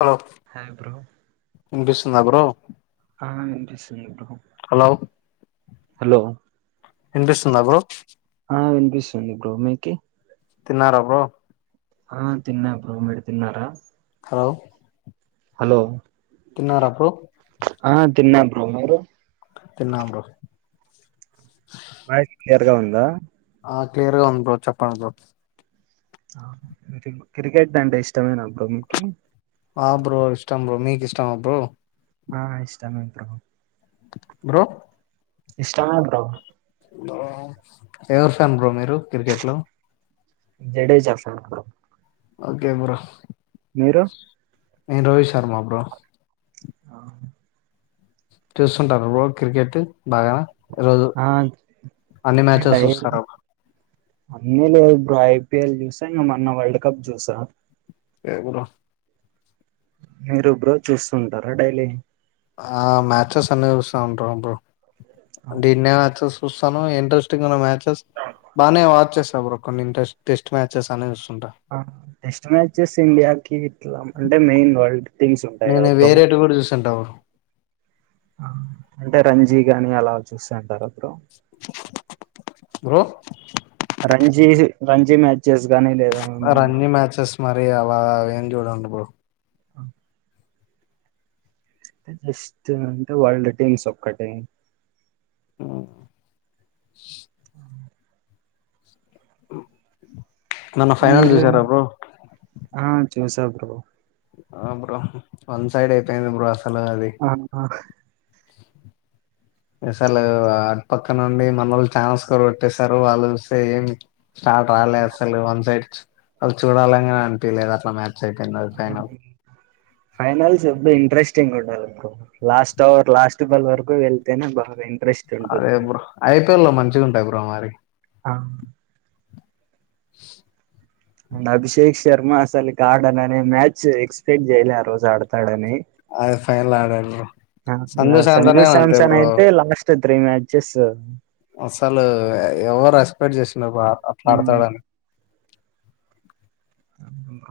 Hello hi bro వినిపిస్తుందా bro ఆ hello hello వినిపిస్తుందా బ్రో ఆ వినిపిస్తుంది బ్రో మీకీ తిన్నార [unintelligible] ఆ తిన్నా బ్రో మీరు తిన్నారా హలో హలో తిన్నార బ్రో ఆ [unintelligible] తిన్నా బ్రో వాయిస్ క్లియర్ గా ఉందా ఆ క్లియర్ గా ఉంది బ్రో చెప్పండి బ్రో కి క్రికెట్ అంటే ఇష్టమేనా బ్రో మీకి ఆ బ్రో ఇష్టం బ్రో మీకు ఇష్టమా బ్రో ఆ ఇష్టమే బ్రో బ్రో ఇష్టమే బ్రో హలో ఎవరు ఫాన్ బ్రో మీరు క్రికెట్ లో Jadeja Joseph bro okay bro మీరు నేను రోహి శర్మ బ్రో ఆ చూస్తుంటారు బ్రో క్రికెట్ బాగా రోజు అన్ని మ్యాచస్ డైలీ చూస్తార బ్ అన్నీ లేదు బ్రో ఐపీఎల్ చూసా ఇంక మొన్న వల్డ్ కప్ చూసా ఎపుడు మీరు బ్రో చూస్తుంటారా డైలీ ఆ మ్యాచెస్ అన్ని చూస్తా ఉంట బ్రో దీన్నే మ్యాచెస్ చూస్తాను ఇంట్రెస్టింగ్ ఉన్న మ్యాచెస్ బాగానే వాచ్ చేస్తా బ్రో కొన్ని ఇంట్రెస్ టెస్ట్ మ్యాచెస్ అన్ని చూస్ టెస్ట్ మ్యాచెస్ ఇండియాకి ఇట్లా అంటే మెయిన్ వోల్డ్ థింగ్స్ ఉంటాయి నేను కదా బ్రో వేరేటి కూడా చూసింటా అంటే రంజీ గాని అలా చూస్తంటర bro bro Ranji Ranji matches గానీ లేదా ఏమన్నా రంజీ మ్యాచెస్ మరి అలా అవేం చూడన్ బ్రో ఆ జస్ట్ అంటే వొల్డ్ టీంమ్స్ ఒక్కటే ఆ ఆ మొన్న ఫైనల్ మీరు చూసార బ్రో ఆ చూసా బ్రో ఆ బ్రో వన్సైడ్ ఐపేంది బ్రో అస్ ఆ ఆ అసలు అట్పక్క నుండి మనోళ్ళు ఛాన్స్ కూడా కొట్టేసారు వాళ్ళు చూస్తే ఏం స్టార్ట్ రాలేదు అసలు వన్ సైడ్ చ్ చూడాలనే అన్పీలేదు అట్లా మ్యాచ్ సెకండ్ ఫైనల్ ఫైనల్స్ ఎబ్డు ఇంట్రెస్టింగ్ ఉండదు bro last over last ball వరకు వెళ్తేనే బాగా ఇం అదే బ్రో ఐపీఎల్ లో మంచిగా ఉంటాయి బ్రో మరి ఆ అండ్ అభిషేక్ శర్మ అసలకి ఆడననే మ్యాచ్ ఎక్స్పెక్ట్ చేయలే ఆ రోజు ఆడతాడని అది ఫైనల్ ఆడారు బ్రో ఆ శాంసన్ సంజు గాడు అంతే సామ్సన్ బ్రో అయితే లాస్ట్ త్రీ మ్యాచెస్ అసలు ఎవరు ఎస్పెక్ట్ చేసండర్ బ్రో అట్లా ఆడతాడని ఉమ్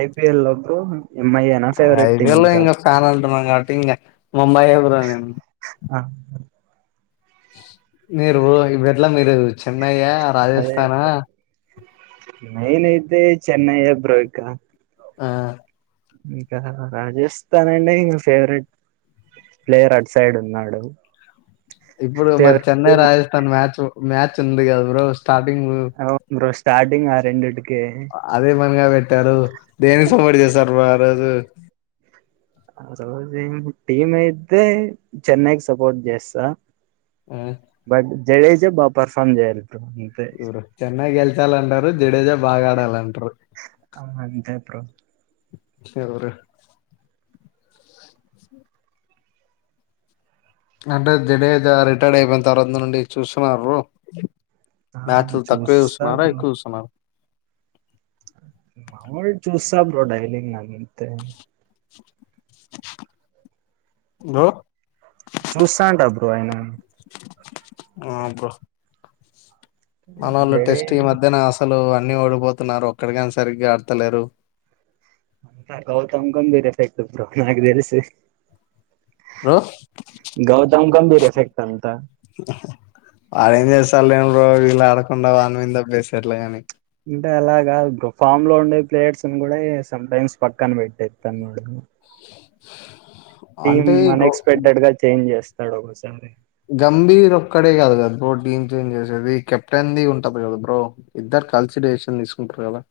ఐపిఎల్ అబ్డు ఐపియల్ ఇంగ ఫ్యాన్ అంటున్నాన్ కాబట్టి ఇంగ మొంబైయే బ్రో నేను ఆ మీరు ఇబ్డ్ఎట్ల మీరు చెన్నైయ్యా అదే రాజస్థానా మెయిన్ అయితే చెన్నై బ్రో ఇకా ఆ ఇంకా రాజస్థాన్ అండి ఫేవరెట్ ప్లేయర్ అట్ సైడ్ ఉన్నాడు ఇప్పుడు మరి favourite Chennai team Rajasthan match match ఉంది కదా బ్రోస్ స్టార్టింగ్ బ్రో స్టార్టింగ్ ఆ రెండిటికి అదే పనిగా వెట్ పెట్టారు దేనికి సపోర్ట్ చేస్తారు మరి ఆ రోజు టీం అయితే చెన్నైకి సపోర్ట్ చేస్తా ఆ జడేజ్ బా పర్ఫార్మ్ చేయాలి బ్రో అంతే చూడు చెన్న్ గెల్చాలంటారు జడేజా బా ఆడాలం అవును అంతే బ్రో సురు అంటే జడజ రిటైర్ అయిపోయిన తర్వాత నుండి చూస్తున్నారు బ్రో మ్యాచ్లు తక్కువ చూస్తా చూస్తున్నారా ఎక్కువ చూస్తున్నార మాములుగా చూస్తా బ్రో డైలింగ అంతే ఇగో చూస్తాంట బ్రో అయిన ఆ బ్రో మనోళ్ళు జడే టెస్ట్ ఈ మధ్యనే అసలు అన్ని ఓడిపోతున్నారు ఒక్కడి గాని సరిగ్గా ఆడతలేరు ఇంకా గౌతమ్ గంభీర్ ఎఫెక్ట్ బ్రో నాక్ తెలిసి బ్రో గౌత గంబీర్ ఎఫెక్ట్ అంత తన్ లే బ్రో వీల్ ఆడకుండా వాళ మీద దొబ్బేసార్లే అని అంటే అలాగాదు బ్రో ఫామ్ లో ఉండే ప్లేయర్స్ ను కూడా సమ్టైమ్స్ పక్కన పెట్టేతండ్రు బ్రో టీమ్ అంటే గో అన్ఎక్స్పెక్టెడ్ గా చేంజ్ చేస్తాడు ఒకొసారి గంభీర్ ఒక్కడే కాదు కదా బ్రో టీమ్ చేంజ్ చేసేది కెప్టెన్ ది ఉంటది కదా బ్రో ఇద్దరు కలిసి డేసిషన్ తీసుకుంటరు కదా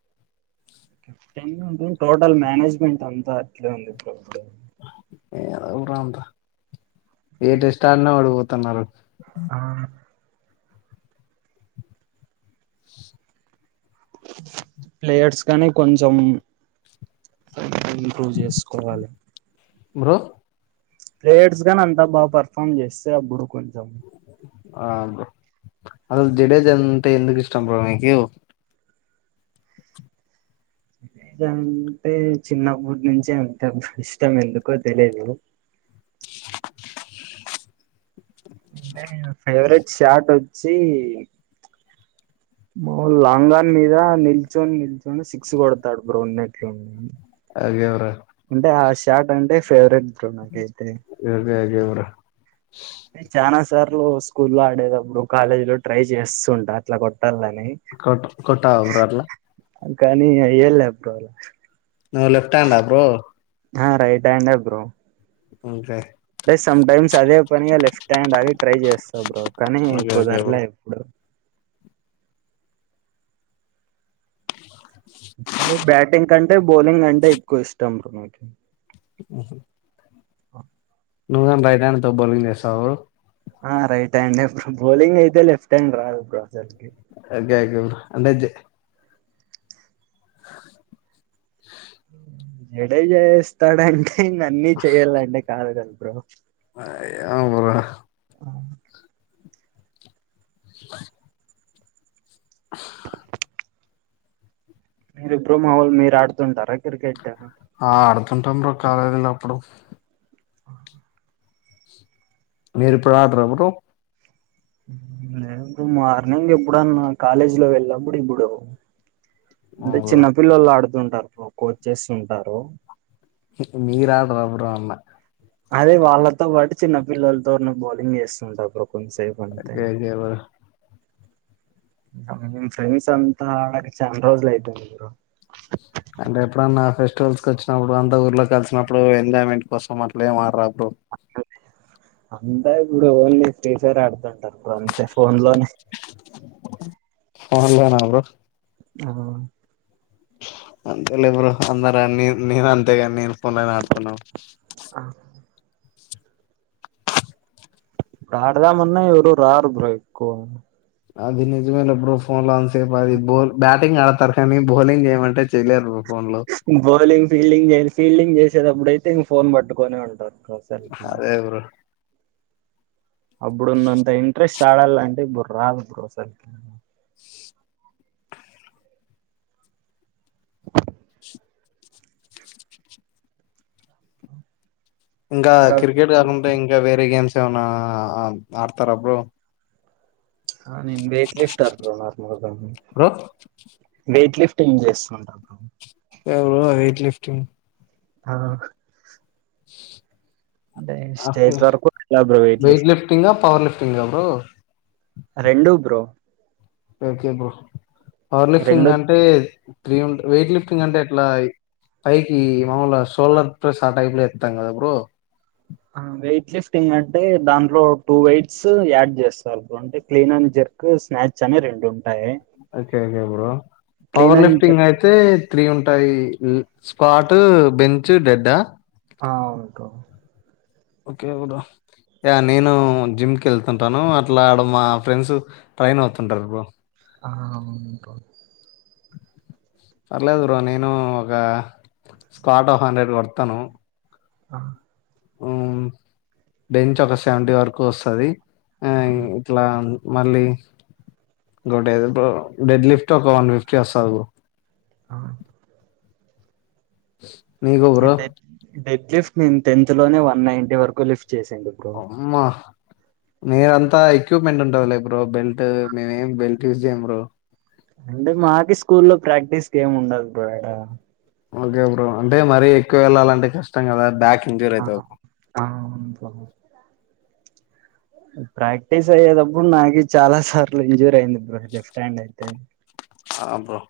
[unintelligible] టోటల్ మేనేజ్మెంట్ అంతా అట్లే ఉంది బ్రో ఇప్పుడు ఏదో బ్రో అంత ఏ టెస్ట్ ఆడిన ఓడిపోతున్నారు ఆ ప్లేయర్స్ కానీ కొంచెం ఇంప్రూవ్ చేసుకోవాలి బ్రో ప్లేయర్స్ గాని అంతా బాగా పర్ఫామ్ చేస్తే అప్పుడు కొంచెం ఆ బ్రో అసల్ జడేజ అంటే ఎందుకు ఇష్టం బ్రో నీకు అంటే చిన్నప్పటి నుంచి అంత ఇష్టం ఎందుకో తెలియదు అంటే ఫేవరెట్ షాట్ వచ్చి మాములు లాంగన్ మీద నిల్చొని నిల్చొని సిక్స్ కొడతాడు బ్రౌ ఉన్నట్లుం అ ఎవరు అంటే ఆ షాట్ అంటే ఫేవరెట్ బ్రో నాకయితే ఓకే ఓకే బ్రో నీకు చానాస్ తర్ లో స్కూల్ లో ఆడేటప్పుడు కాలేజీ లో ట్రై చేస్తుంటారు అట్లా కూడా కొట్ కొటావా బ్రో అట్ల కానీ అయ్యాల బ్రో అలా నువ్ లెఫ్ట్ హ్యాండ్ ఆ బ్రో ఆ రైట్ హ్యాండ్ ఏ బ్రో ఇంకె స్ సమ్ టైమ్స్ అదే పనిగా లెఫ్ట్ హ్యాండ్ ఆగి ట్రై చేస్తా బ్రో కానీ ఓకే ఓకే బ్రో కుదరలే ఎప్పుడు చలే బ్యాటింగ్ కంటే బౌలింగ్ కంటే ఎక్కువ ఇష్టం నాకు ఆఓహ ఓ నువ్వం రైట్ హ్యాండ్ తో బాల్లింగ్ చేస్తావు ఆ రైట్ హ్యాండ్ ఆ బ్రో బౌలింగ్ అయితే లఫ్ట్ హ్యాండ్ రాదు బ్రో అసలుకి [unintelligible] అంటే జడై చేస్తాడంటే ఇంక అన్ని చేయాలంటే కాదు కలు బ్రో అ అరా బ మీరు ఇప్పు మా వాల్ మీరు ఆడుతుంటారా క్రికెట్ [unintelligible] కాలేజీలో అప్పుడు మీరు ఇప్పుడు అడ్ర ఎప్పురు ే మార్నింగా ఎప్పుడున్న కాలేజీ లో వెళ్ళప్పుడు ఇప్పుడు ఆ అంటే బ్రో చిన్నపిల్లలు ఆడుతుంటారు ఇ కోచ్చేస్తు ఉంటారు మీరాడు అపురం అమ్మ అదే వాళ్ళతో పాటు చిన్న పిల్లలతో బౌలింగ్ చేస్తుంటారు కొన్స బనత ని ఓకే ఓకే బ్రో ఫ్రెండ్స్ అంతా ఆడ చంద రోజ్ల అయితే మీరు అ అంటే ఎప్పుడన్నా ఫెస్టివల్స్ క వచ్చినప్పుడు అంత ఊర్లోకి కలిసినప్పుడు ఎంాయ్ంట్ కోసం అట్లా ఏ మడరా ర అంతే ఇప్పుడు ఓన్లీ స్షర్ ఆడుతుంటారు ఇప్పుడు అంతే ఫోన్ లో ఆన్లైన్ ఆ బ్రో ఆ అంతేలే బ్రో అందారా న నన్ అంతేగా నను [unintelligible] ఆడుతున్నా ఇప్పుడు ఆడదా ఉన్న ఎ రారు బ్రో ఎక్కువా అది నిజమేప్పు ఫోన్ న్ సేపు అది బల్ బ్యా బటింగ్ ఆడతారు కానీ బౌలింగ్ చేయమంటే చెయలేరు బౌలింగ్ ఫీల్డింగ్ చే ఫీల్డింగ్ చేసేటప్పుడు అయితే ఇం ఫోన్ పట్టుకొనే ఉంటారు బ్రో అసలుకి అదే బ్రో అప్పుడు ఉన్నంత ఇంట్రెస్ట్ చడల్లో అంటే ఇ బర రాదు బోసలుకి ఇంకా క్రికెట్ కాకుంటే ఇంకా వేరే గేమ్స్ ఏమైనా ఆడతారు బ్రో నేను వెయిట్ లిఫ్ట్ అర్ నార్మల్ బ్రో వెయిట్ లిఫ్ట్ ఏం చేస్తుంటప్పుడు ఎవ వెయిట్ లిఫ్టింగ్ ఆ అంటే ఓకే స్టేజ్ వరకు బ్రో వెయిట్ లిఫ్ట్ంగ్ లిఫ్టింగా పవర్ లిఫ్టింగా బ్రో రెండూ బ్రో ఓకే బ్రో రెండు కాలిఫ్యంగ్ అంటే త్రీ వెయిట్ లిఫ్టింగ్ అంటే ఎట్లా పైకి మాములా ఆ సోలర్ పస్ ఆ టైప్లే ఎతాం కదా బో వెయిట్ లిఫ్టింగ్ అంటే దాంట్లో టూ వెయిట్స్ యాడ్ చేస్తారు అంటే క్లీన్ అని జరుంది స్నాక్స్ అనే రెండు ఓకే ఓకే బప్పుడు clean power and lifting jerk అయితే తీ ఉంటాయి స్పాట్ బెంచ్ డెడ్డ ఆ ఉంటో ఓకే కదా యా నేను జిమ్ కెళ్తుంటాను అట్ల ఆడ మా ఫ్రెండ్స్ ట్రైన్ అవుతుంటారు బ్రో ఆంతో పర్లేదు బ్రో నేను ఒక స్క్వాట్ ఆఫ్ హండ్రెడ్ కొడతాను. ఆ మ్ బెంచ్ ఒక సెవెంటీ వరకు వస్తది. ఆ అవును. ఇట్లా మళ్ళీ ఒక ఇంకోటేది బ్రో డెడ్ లిఫ్ట్ ఒక వన్ ఫిఫ్టీ వస్తది బ్రో. ఆ నీకు బ్రో డెడ్, డెడ్ లిఫ్ట్ నేను టెన్త్ లోనే వన్ నైన్టీ వరకు లిఫ్ట్ చేసింది బ్రో. మీ అంతా ఎక్విప్మెంట్ ఉంటది లే బ్రో బెల్ట్ మేమేం బెల్ట్ యూస్ చేయమ్ బ్రో. అంటే మాకి స్కూల్ లో ప్రాక్టీస్కి ఏమి ఉండదు బ్రో యాడ. Okay bro. అంటే మరీ ఎక్కువ ఎళ్ళాలంటే కష్టం కదా! బ్యాక్ ఇంజూర్ ఆ అయితది అవును బ్రో ప్రాక్టీస్ అయ్యేటప్పుడు నాకి చాలా సార్లు ఇంజుర్ అయింది బ్రో. లెఫ్ట్ హ్యాండ్ అయితే, ఆ బ్రో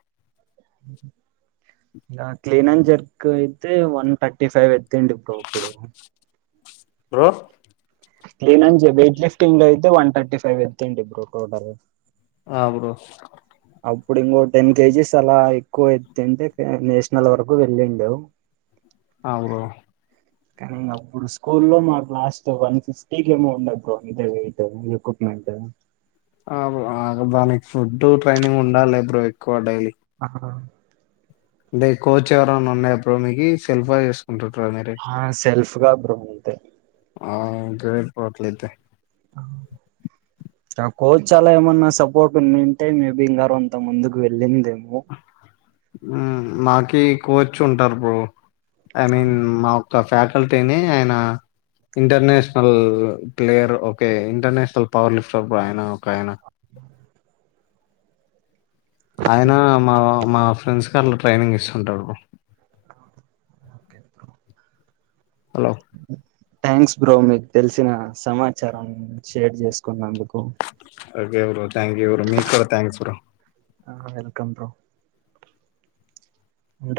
ఇలా క్లీన్ అండ్ జర్క్ అయితే, వన్ థర్టీ ఫైవ్ ఎత్తింటి బ్రో అప్పుడు. బ్రో క్లీన్ అన్ జ వెయిట్ లిఫ్టింగ్ లో అయితే వన్ థర్టీ ఫైవ్ ఎత్తింటి బ్రో క్రొటరు అ బ్రో అప్పుడు ఇంకో టెన్ కేజీస్ అలా ఎక్కువ ఎత్తింటే నేషనల్ వరకు వెళ్ళిండు. అ బ్రో కానీ ఇంగ అప్పుడు స్కూల్లో మాకు లాస్ట్, వన్ ఫిఫ్టీకి ఏమో ఉండ అంతే వెయిట్ ఎక్విప్ మెంట్ ఆ బో ఆ దానికి ఫుడ్ ట్రైనింగ్ ఉండాలే బ్రో ఎక్ ఆహా అంటే కోచ్ ఎవరనా ఉన్నా బ్రో మీకి, సెల్ఫ్ గా చేసుకుంటుంట్రా మీరె కిరాక్ బ్రో నువ్వైతే ఆ ఇంటర్నెట్ బ్రో అట్లయితే. కోచ్ అలా ఏమన్న సపోర్ట్ ఉన్నింటే మేబి ఇంగా రోంత ముందుకు వెళ్లిందేమో. నాకి కోచ్ ఉంటారు బ్రో ఐ మీన్ మా యొక్క ఫ్యాకల్టీనె ఆయన international player okay international power lifter అబ్బ ఆయన ఒకాయన. ఆయన మా మా ఫ్రెండ్స్ కి అట్లా ట్రైనింగ్ ఇస్తుంటాడు bro. Okay bro hello thanks bro మీకు తెలిసిన సమాచారం షేర్ చేసుకున్నందుకు. Okay bro. Thank you bro. మీకు కూడ థాంక్స్ బ్రో. ఆ వెల్కమ్ బ్రో ఉంటా